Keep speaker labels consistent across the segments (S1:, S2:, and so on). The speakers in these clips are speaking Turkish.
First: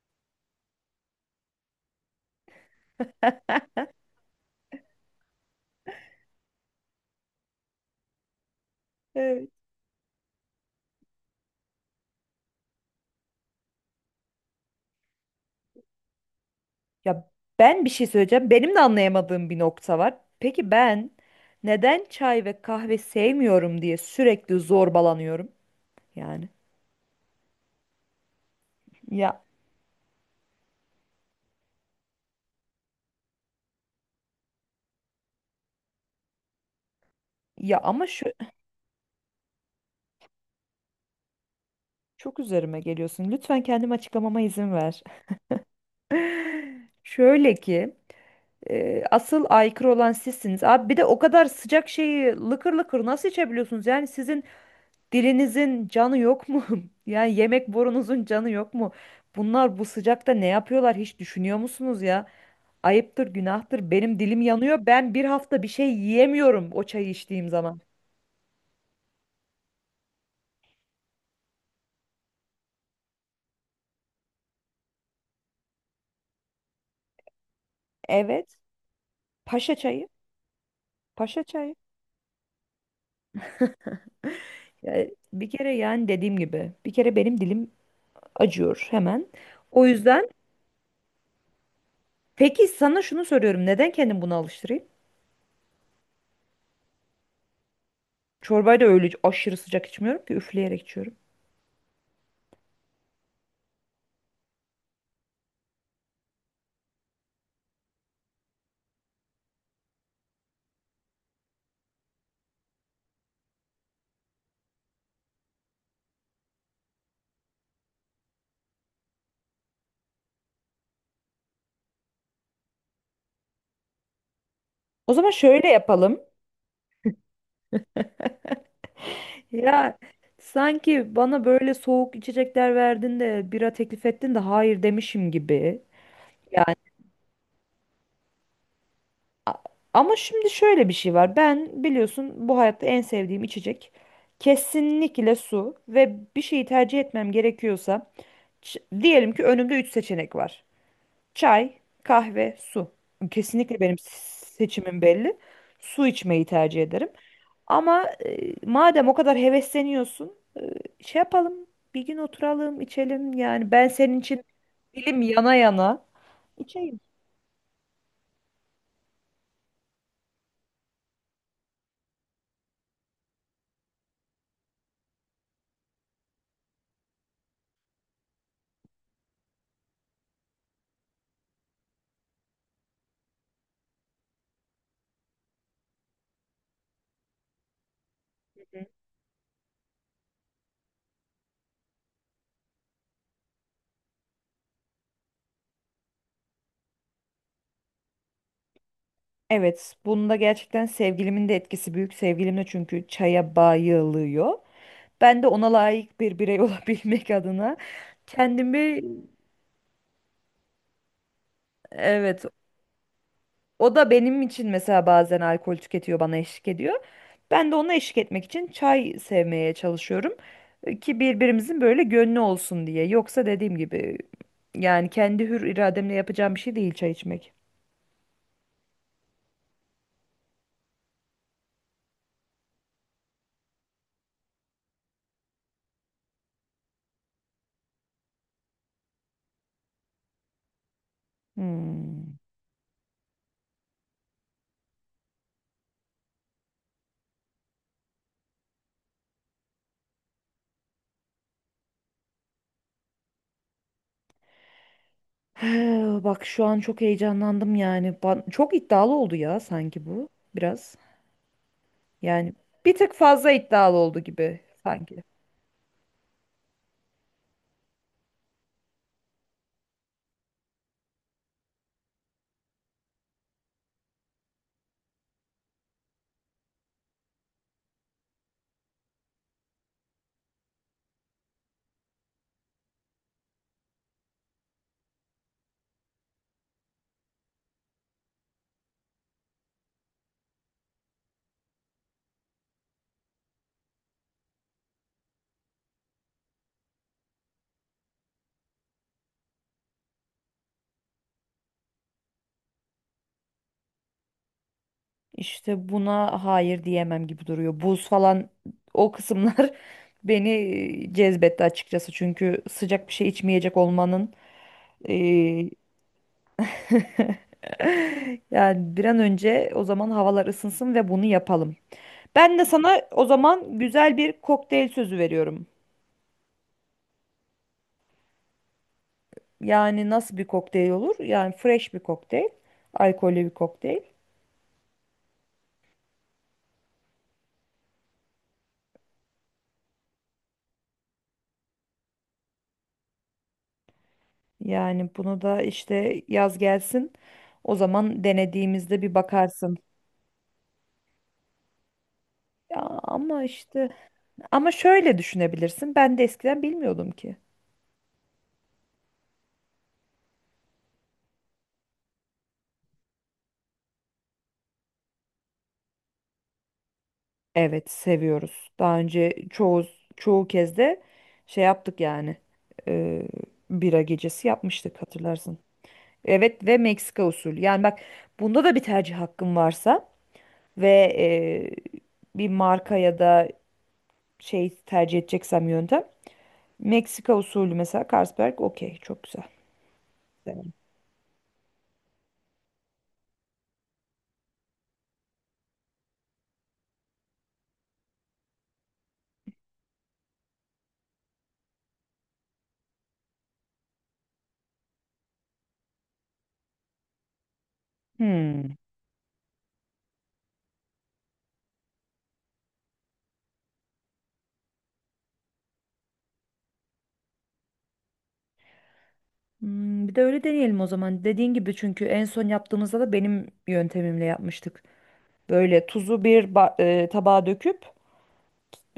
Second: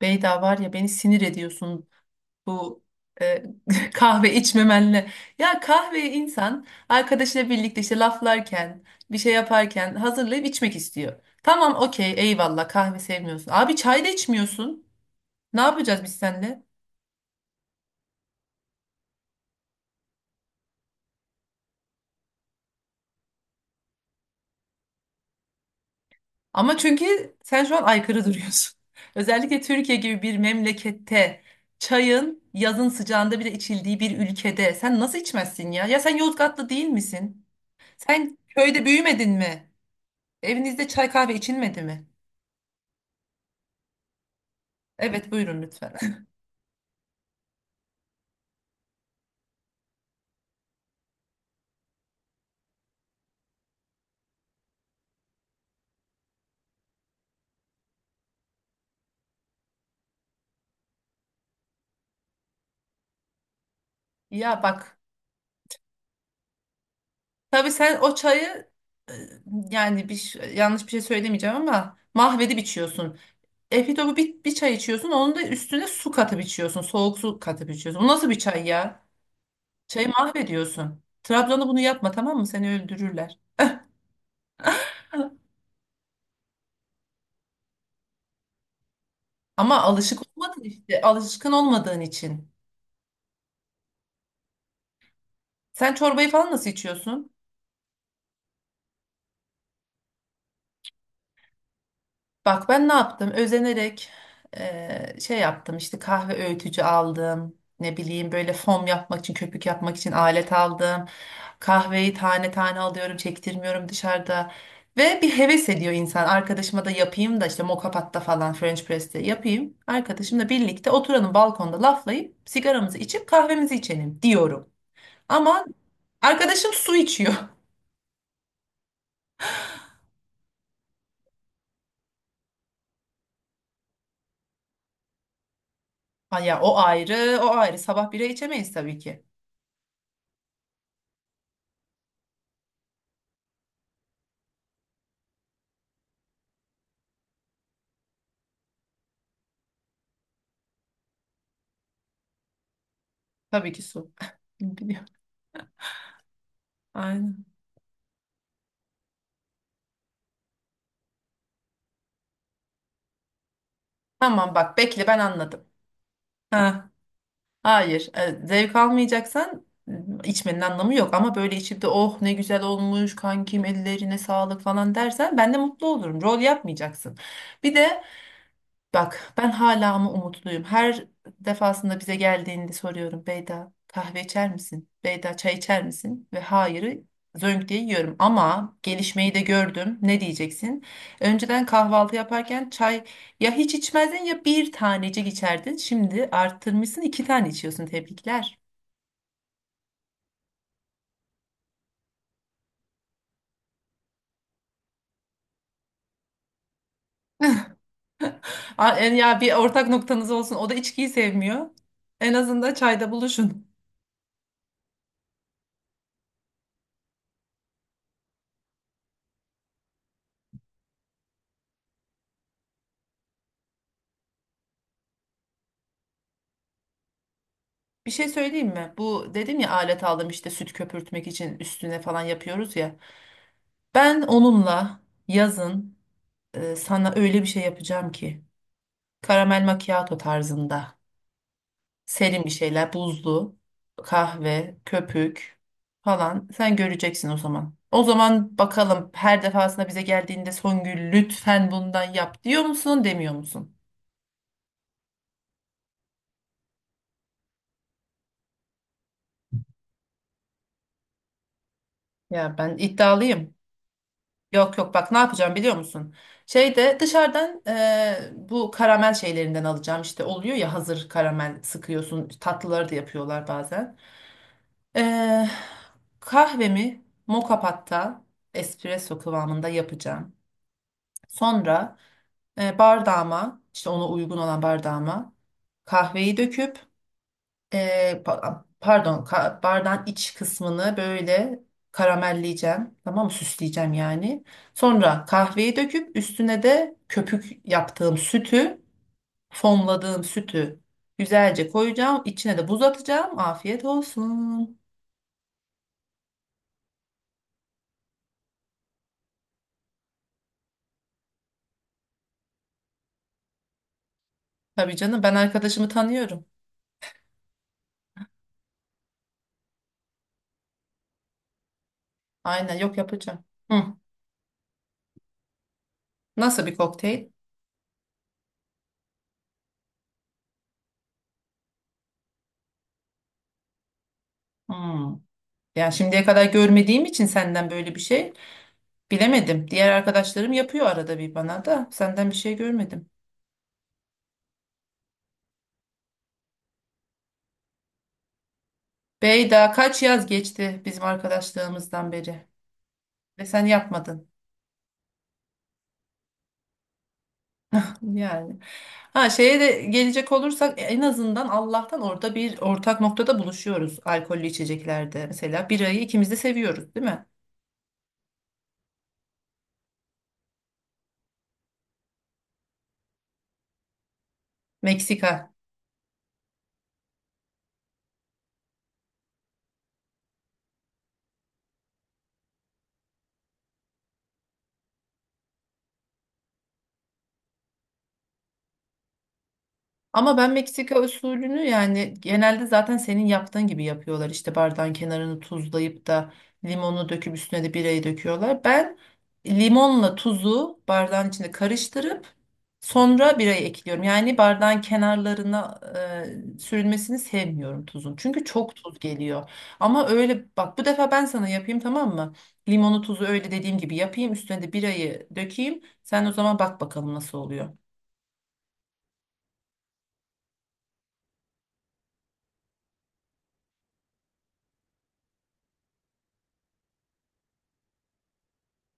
S1: Beyda var ya beni sinir ediyorsun bu e, kahve içmemenle. Ya kahveyi insan arkadaşıyla birlikte işte laflarken bir şey
S2: Evet.
S1: yaparken hazırlayıp içmek istiyor. Tamam okey eyvallah kahve sevmiyorsun. Abi çay da içmiyorsun. Ne yapacağız biz seninle?
S2: Ya ben bir şey söyleyeceğim. Benim de anlayamadığım bir nokta var. Peki ben neden çay ve kahve sevmiyorum diye sürekli zorbalanıyorum yani.
S1: Ama çünkü sen şu an aykırı duruyorsun.
S2: Ya
S1: Özellikle Türkiye gibi bir memlekette çayın yazın sıcağında bile içildiği bir ülkede sen nasıl içmezsin ya? Ya sen Yozgatlı değil misin?
S2: ama şu
S1: Sen köyde büyümedin mi? Evinizde çay kahve içilmedi mi?
S2: çok üzerime geliyorsun. Lütfen kendimi açıklamama izin ver.
S1: Evet buyurun lütfen.
S2: Şöyle ki asıl aykırı olan sizsiniz. Abi bir de o kadar sıcak şeyi lıkır lıkır nasıl içebiliyorsunuz? Yani sizin dilinizin canı yok mu? Yani yemek borunuzun canı yok mu? Bunlar bu sıcakta ne yapıyorlar hiç düşünüyor musunuz ya? Ayıptır, günahtır. Benim dilim
S1: Ya
S2: yanıyor.
S1: bak
S2: Ben bir hafta bir şey yiyemiyorum o çayı içtiğim
S1: tabii
S2: zaman.
S1: sen o çayı e, yani yanlış bir şey söylemeyeceğim ama mahvedip içiyorsun. Efitopu bir çay içiyorsun onun da üstüne su katıp içiyorsun. Soğuk su katıp içiyorsun. Bu nasıl bir
S2: Evet.
S1: çay ya?
S2: Paşa çayı.
S1: Çayı mahvediyorsun.
S2: Paşa
S1: Trabzon'da
S2: çayı.
S1: bunu yapma tamam mı? Seni öldürürler.
S2: Ya bir kere yani dediğim gibi. Bir kere benim dilim acıyor hemen.
S1: Ama
S2: O
S1: alışık
S2: yüzden
S1: olmadın işte. Alışkın olmadığın için.
S2: peki sana şunu soruyorum. Neden kendimi buna alıştırayım?
S1: Sen çorbayı falan nasıl içiyorsun?
S2: Çorbayı da öyle aşırı sıcak içmiyorum ki üfleyerek içiyorum.
S1: Bak ben ne yaptım? Özenerek şey yaptım işte kahve öğütücü aldım. Ne bileyim böyle fom yapmak için, köpük yapmak için alet aldım. Kahveyi tane tane alıyorum, çektirmiyorum dışarıda. Ve bir heves ediyor insan. Arkadaşıma da yapayım da işte moka patta falan French press'te yapayım. Arkadaşımla birlikte oturalım balkonda laflayıp sigaramızı içip kahvemizi içelim diyorum.
S2: O zaman
S1: Ama
S2: şöyle yapalım.
S1: arkadaşım su içiyor.
S2: Ya sanki bana böyle soğuk içecekler verdin de bira teklif ettin de hayır demişim gibi.
S1: Ay ya
S2: Yani
S1: o ayrı, o ayrı. Sabah bira içemeyiz tabii ki.
S2: a- ama şimdi şöyle bir şey var. Ben biliyorsun bu hayatta en sevdiğim içecek kesinlikle su ve bir şeyi tercih etmem gerekiyorsa diyelim ki önümde 3 seçenek var. Çay, kahve, su.
S1: Tabii
S2: Kesinlikle
S1: ki
S2: benim
S1: su.
S2: seçimim
S1: Biliyorum.
S2: belli. Su içmeyi tercih ederim.
S1: Aynen.
S2: Ama madem o kadar hevesleniyorsun, şey yapalım. Bir gün oturalım, içelim. Yani ben senin için
S1: Tamam bak bekle ben
S2: dilim yana
S1: anladım.
S2: yana
S1: Ha,
S2: içeyim.
S1: hayır. Zevk almayacaksan içmenin anlamı yok ama böyle içip de oh ne güzel olmuş kankim ellerine sağlık falan dersen ben de mutlu olurum. Rol yapmayacaksın. Bir de bak ben hala ama umutluyum. Her defasında bize geldiğinde soruyorum Beyda kahve içer misin? Beyda çay içer misin? Ve hayırı zönk diye yiyorum. Ama gelişmeyi de gördüm. Ne diyeceksin? Önceden kahvaltı yaparken çay ya hiç içmezdin ya bir tanecik içerdin. Şimdi arttırmışsın iki tane içiyorsun. Tebrikler.
S2: Evet, bunda gerçekten sevgilimin de etkisi büyük. Sevgilim de çünkü çaya bayılıyor. Ben de ona layık bir birey olabilmek adına
S1: Aa,
S2: kendimi,
S1: ya bir ortak noktanız olsun. O da içkiyi sevmiyor. En
S2: evet.
S1: azından çayda buluşun.
S2: O da benim için mesela bazen alkol tüketiyor, bana eşlik ediyor. Ben de ona eşlik etmek için çay sevmeye çalışıyorum, ki birbirimizin böyle gönlü olsun diye. Yoksa dediğim gibi yani kendi hür irademle yapacağım bir şey değil çay içmek.
S1: Bir şey söyleyeyim mi? Bu dedim ya alet aldım işte süt köpürtmek için üstüne falan yapıyoruz ya. Ben onunla yazın sana öyle bir şey yapacağım ki karamel macchiato tarzında
S2: Hmm.
S1: serin bir şeyler buzlu kahve köpük falan sen göreceksin o zaman. O zaman bakalım her defasında bize geldiğinde Songül lütfen bundan yap diyor musun demiyor musun?
S2: Bak şu an çok heyecanlandım yani. Çok iddialı oldu ya sanki bu biraz. Yani
S1: Ya ben
S2: bir tık fazla
S1: iddialıyım.
S2: iddialı oldu gibi
S1: Yok yok bak ne
S2: sanki.
S1: yapacağım biliyor musun? Şeyde dışarıdan bu karamel şeylerinden alacağım işte oluyor ya hazır karamel sıkıyorsun tatlıları da yapıyorlar bazen. Eee, kahvemi moka patta espresso kıvamında yapacağım. Sonra bardağıma işte ona uygun olan bardağıma kahveyi döküp bardağın iç kısmını böyle karamelleyeceğim. Tamam mı? Süsleyeceğim yani. Sonra kahveyi döküp üstüne de köpük yaptığım sütü, fonladığım sütü güzelce koyacağım. İçine de buz atacağım. Afiyet olsun.
S2: İşte buna hayır diyemem gibi duruyor. Buz falan o kısımlar beni cezbetti açıkçası. Çünkü sıcak bir şey içmeyecek olmanın
S1: Tabii canım ben
S2: eee,
S1: arkadaşımı tanıyorum.
S2: yani bir an önce o zaman havalar ısınsın ve bunu yapalım. Ben de
S1: Aynen yok
S2: sana o
S1: yapacağım.
S2: zaman
S1: Hı.
S2: güzel bir kokteyl sözü veriyorum.
S1: Nasıl bir kokteyl?
S2: Yani nasıl bir kokteyl olur? Yani fresh bir kokteyl, alkollü bir kokteyl.
S1: Hmm. Yani şimdiye kadar görmediğim için senden böyle bir şey bilemedim. Diğer arkadaşlarım yapıyor arada bir bana da senden bir şey görmedim.
S2: Yani bunu da işte yaz gelsin. O zaman denediğimizde bir
S1: Bey daha
S2: bakarsın.
S1: kaç yaz geçti bizim arkadaşlığımızdan beri
S2: Ya ama
S1: ve sen
S2: işte
S1: yapmadın
S2: ama şöyle düşünebilirsin. Ben de eskiden bilmiyordum ki.
S1: yani. Ha şeye de gelecek olursak en azından Allah'tan orada bir ortak noktada buluşuyoruz alkollü içeceklerde. Mesela birayı ikimiz de seviyoruz değil mi?
S2: Evet seviyoruz. Daha önce çoğu kez de şey yaptık yani. e, Bira gecesi yapmıştık
S1: Meksika.
S2: hatırlarsın. Evet ve Meksika usulü. Yani bak bunda da bir tercih hakkım varsa ve bir marka ya da şey tercih edeceksem yöntem. Meksika usulü mesela Carlsberg okey çok güzel.
S1: Ama ben
S2: Evet.
S1: Meksika usulünü yani genelde zaten senin yaptığın gibi yapıyorlar. İşte bardağın kenarını tuzlayıp da limonu döküp üstüne de birayı döküyorlar. Ben limonla tuzu bardağın içinde karıştırıp sonra birayı ekliyorum. Yani bardağın kenarlarına sürülmesini sevmiyorum tuzun. Çünkü
S2: Hmm.
S1: çok tuz geliyor. Ama öyle bak bu defa ben sana yapayım tamam mı? Limonu tuzu öyle dediğim gibi yapayım. Üstüne de birayı dökeyim. Sen o zaman bak bakalım nasıl oluyor.
S2: Hmm, bir de öyle deneyelim o zaman. Dediğin gibi çünkü en son yaptığımızda da benim yöntemimle yapmıştık. Böyle tuzu tabağa döküp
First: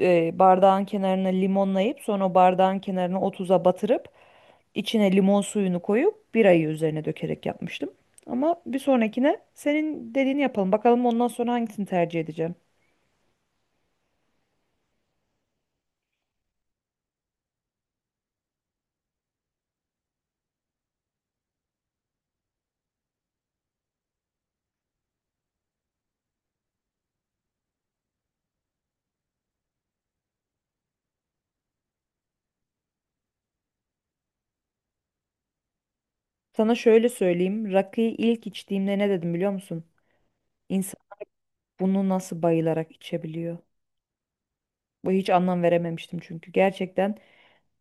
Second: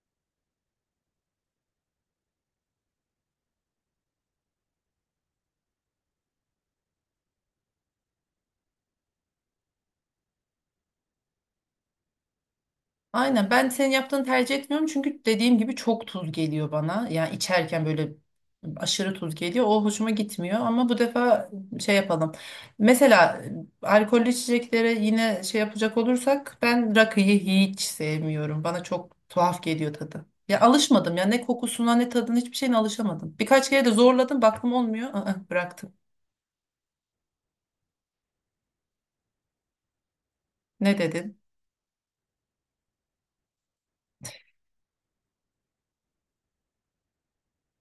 S2: bardağın kenarına limonlayıp sonra o bardağın kenarına o tuza batırıp içine limon suyunu koyup birayı üzerine dökerek yapmıştım. Ama bir sonrakine senin dediğini yapalım. Bakalım ondan sonra hangisini tercih edeceğim.
S1: Aynen ben senin yaptığını tercih etmiyorum çünkü dediğim gibi çok tuz geliyor bana. Yani içerken böyle aşırı tuz geliyor. O hoşuma gitmiyor ama bu defa şey yapalım. Mesela alkollü içeceklere yine şey yapacak olursak ben rakıyı hiç sevmiyorum. Bana çok tuhaf geliyor tadı. Ya alışmadım ya ne kokusuna ne tadına hiçbir şeyine alışamadım. Birkaç kere de zorladım baktım olmuyor. Aa, bıraktım.
S2: Sana şöyle söyleyeyim. Rakıyı ilk içtiğimde ne dedim biliyor musun?
S1: Ne
S2: İnsan
S1: dedin?
S2: bunu nasıl bayılarak içebiliyor? Bu hiç anlam verememiştim çünkü gerçekten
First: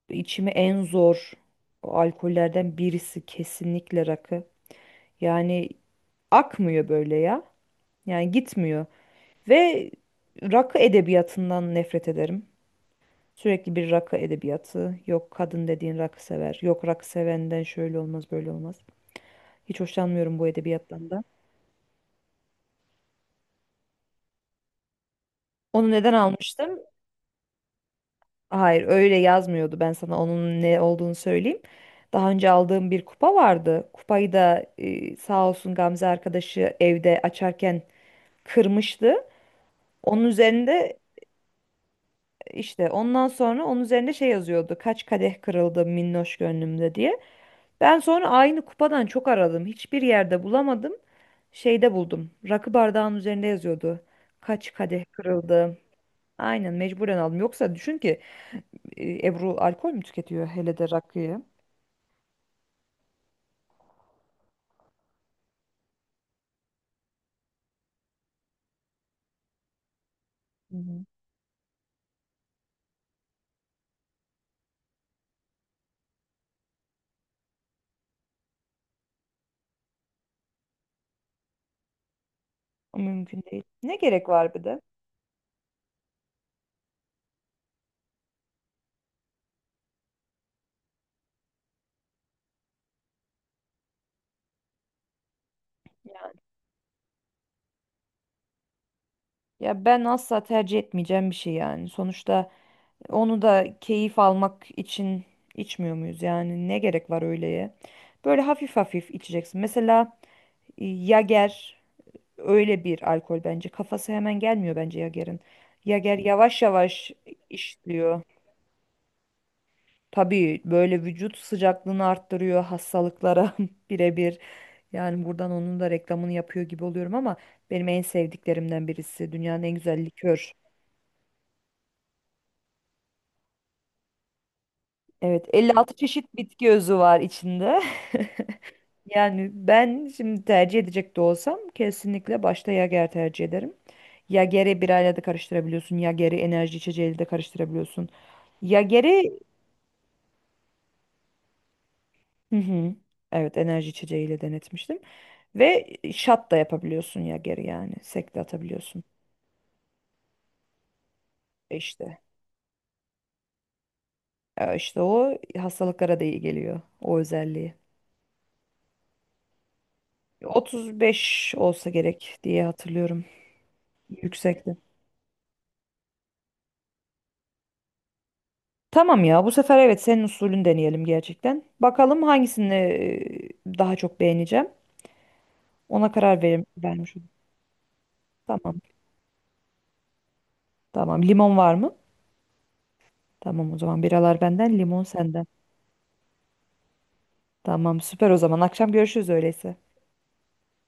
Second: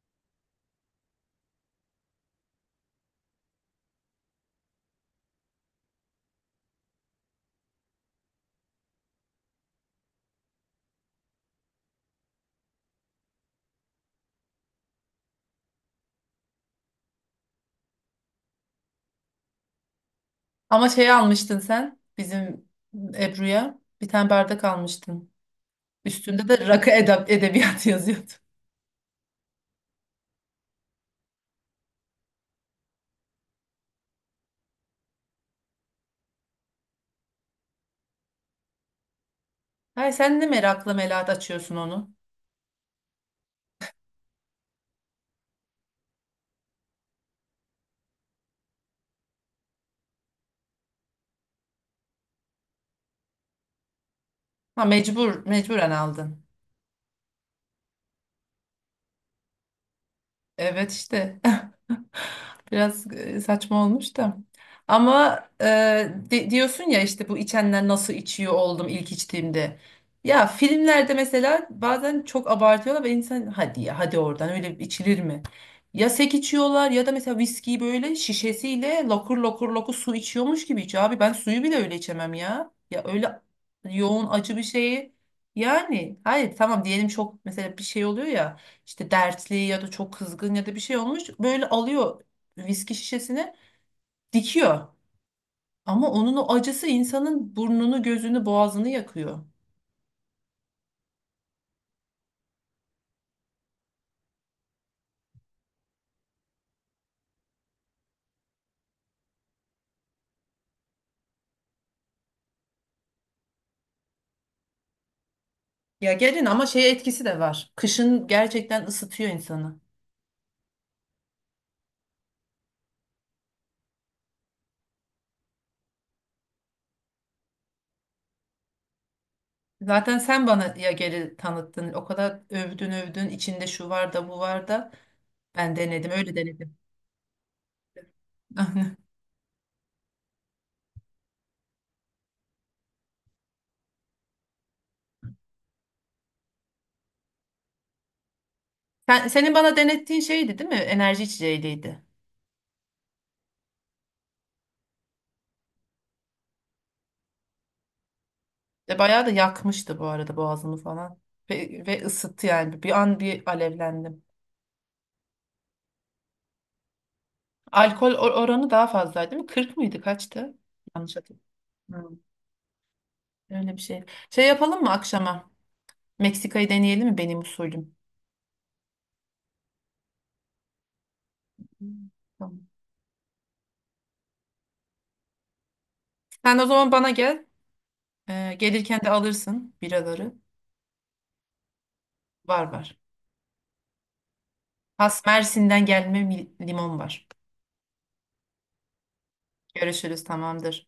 S2: İçimi en zor alkollerden birisi kesinlikle rakı. Yani akmıyor böyle ya. Yani gitmiyor. Ve rakı edebiyatından nefret ederim. Sürekli bir rakı edebiyatı. Yok kadın dediğin rakı sever. Yok rakı sevenden şöyle olmaz böyle olmaz. Hiç hoşlanmıyorum bu
S1: Ama
S2: edebiyattan
S1: şey
S2: da.
S1: almıştın sen bizim Ebru'ya bir tane bardak almıştın.
S2: Onu neden
S1: Üstünde de
S2: almıştım?
S1: rakı edebiyatı yazıyordu.
S2: Hayır öyle yazmıyordu. Ben sana onun ne olduğunu söyleyeyim. Daha önce aldığım bir kupa vardı. Kupayı da sağ olsun Gamze arkadaşı evde açarken kırmıştı.
S1: Hayır
S2: Onun
S1: sen de merakla
S2: üzerinde
S1: melat açıyorsun onu.
S2: işte ondan sonra onun üzerinde şey yazıyordu. Kaç kadeh kırıldı minnoş gönlümde diye. Ben sonra aynı kupadan çok aradım. Hiçbir yerde bulamadım. Şeyde buldum. Rakı bardağının üzerinde yazıyordu. Kaç
S1: Ha
S2: kadeh kırıldı.
S1: mecburen aldın.
S2: Aynen mecburen aldım. Yoksa düşün ki Ebru alkol mü tüketiyor hele de
S1: Evet işte.
S2: rakıyı?
S1: Biraz saçma olmuş da. Ama diyorsun ya işte bu içenler nasıl içiyor oldum ilk içtiğimde. Ya
S2: Hı hı.
S1: filmlerde mesela bazen çok abartıyorlar ve insan hadi ya hadi oradan öyle içilir mi? Ya sek içiyorlar ya da mesela viskiyi böyle şişesiyle lokur lokur lokur su içiyormuş gibi içiyor. Abi ben suyu bile öyle içemem ya.
S2: O
S1: Ya öyle
S2: mümkün değil. Ne
S1: yoğun
S2: gerek var
S1: acı bir
S2: bir de?
S1: şeyi yani hayır tamam diyelim çok mesela bir şey oluyor ya. İşte dertli ya da çok kızgın ya da bir şey olmuş böyle alıyor viski şişesini dikiyor. Ama onun o acısı insanın burnunu, gözünü, boğazını yakıyor.
S2: Ya ben asla tercih etmeyeceğim bir şey yani. Sonuçta onu da keyif almak için içmiyor muyuz? Yani ne gerek var öyleye? Böyle hafif hafif içeceksin. Mesela Yager öyle bir alkol bence. Kafası hemen gelmiyor bence Yager'in.
S1: Ya
S2: Yager
S1: gelin
S2: yavaş
S1: ama şey
S2: yavaş
S1: etkisi de var.
S2: işliyor.
S1: Kışın gerçekten ısıtıyor insanı.
S2: Tabii böyle vücut sıcaklığını arttırıyor hastalıklara birebir. Yani buradan onun da reklamını yapıyor gibi oluyorum ama benim en sevdiklerimden birisi. Dünyanın en güzel
S1: Zaten sen
S2: likör.
S1: bana ya geri tanıttın. O kadar övdün övdün. İçinde şu var da bu var da.
S2: Evet,
S1: Ben
S2: 56
S1: denedim, öyle
S2: çeşit bitki
S1: denedim.
S2: özü var içinde. Yani ben şimdi tercih edecek de olsam kesinlikle başta Yager tercih ederim. Yager'i birayla da karıştırabiliyorsun. Yager'i enerji içeceğiyle de karıştırabiliyorsun. Yager'i
S1: Senin bana denettiğin şeydi değil mi? Enerji içeceğiydi.
S2: hı hı, evet enerji içeceğiyle denetmiştim. Ve şat da yapabiliyorsun Yager'i yani. Sek de
S1: Ve
S2: atabiliyorsun.
S1: bayağı da yakmıştı bu arada boğazımı falan.
S2: E
S1: Ve
S2: İşte.
S1: ısıttı yani. Bir an bir alevlendim.
S2: E işte o hastalıklara da iyi geliyor. O özelliği.
S1: Alkol oranı daha fazlaydı değil mi? 40 mıydı? Kaçtı? Yanlış hatırlıyorum.
S2: 35 olsa
S1: Hmm.
S2: gerek diye hatırlıyorum.
S1: Öyle bir şey. Şey
S2: Yüksekti.
S1: yapalım mı akşama? Meksika'yı deneyelim mi benim usulüm?
S2: Tamam ya bu sefer evet senin usulünü deneyelim gerçekten.
S1: Hmm.
S2: Bakalım
S1: Tamam.
S2: hangisini daha çok beğeneceğim.
S1: Sen o zaman bana
S2: Vermiş olayım.
S1: gel.
S2: Tamam.
S1: Gelirken de alırsın biraları.
S2: Tamam. Limon var mı?
S1: Var var.
S2: Tamam o zaman biralar benden, limon
S1: Has
S2: senden.
S1: Mersin'den limon var.
S2: Tamam süper o zaman. Akşam görüşürüz öyleyse.
S1: Görüşürüz tamamdır.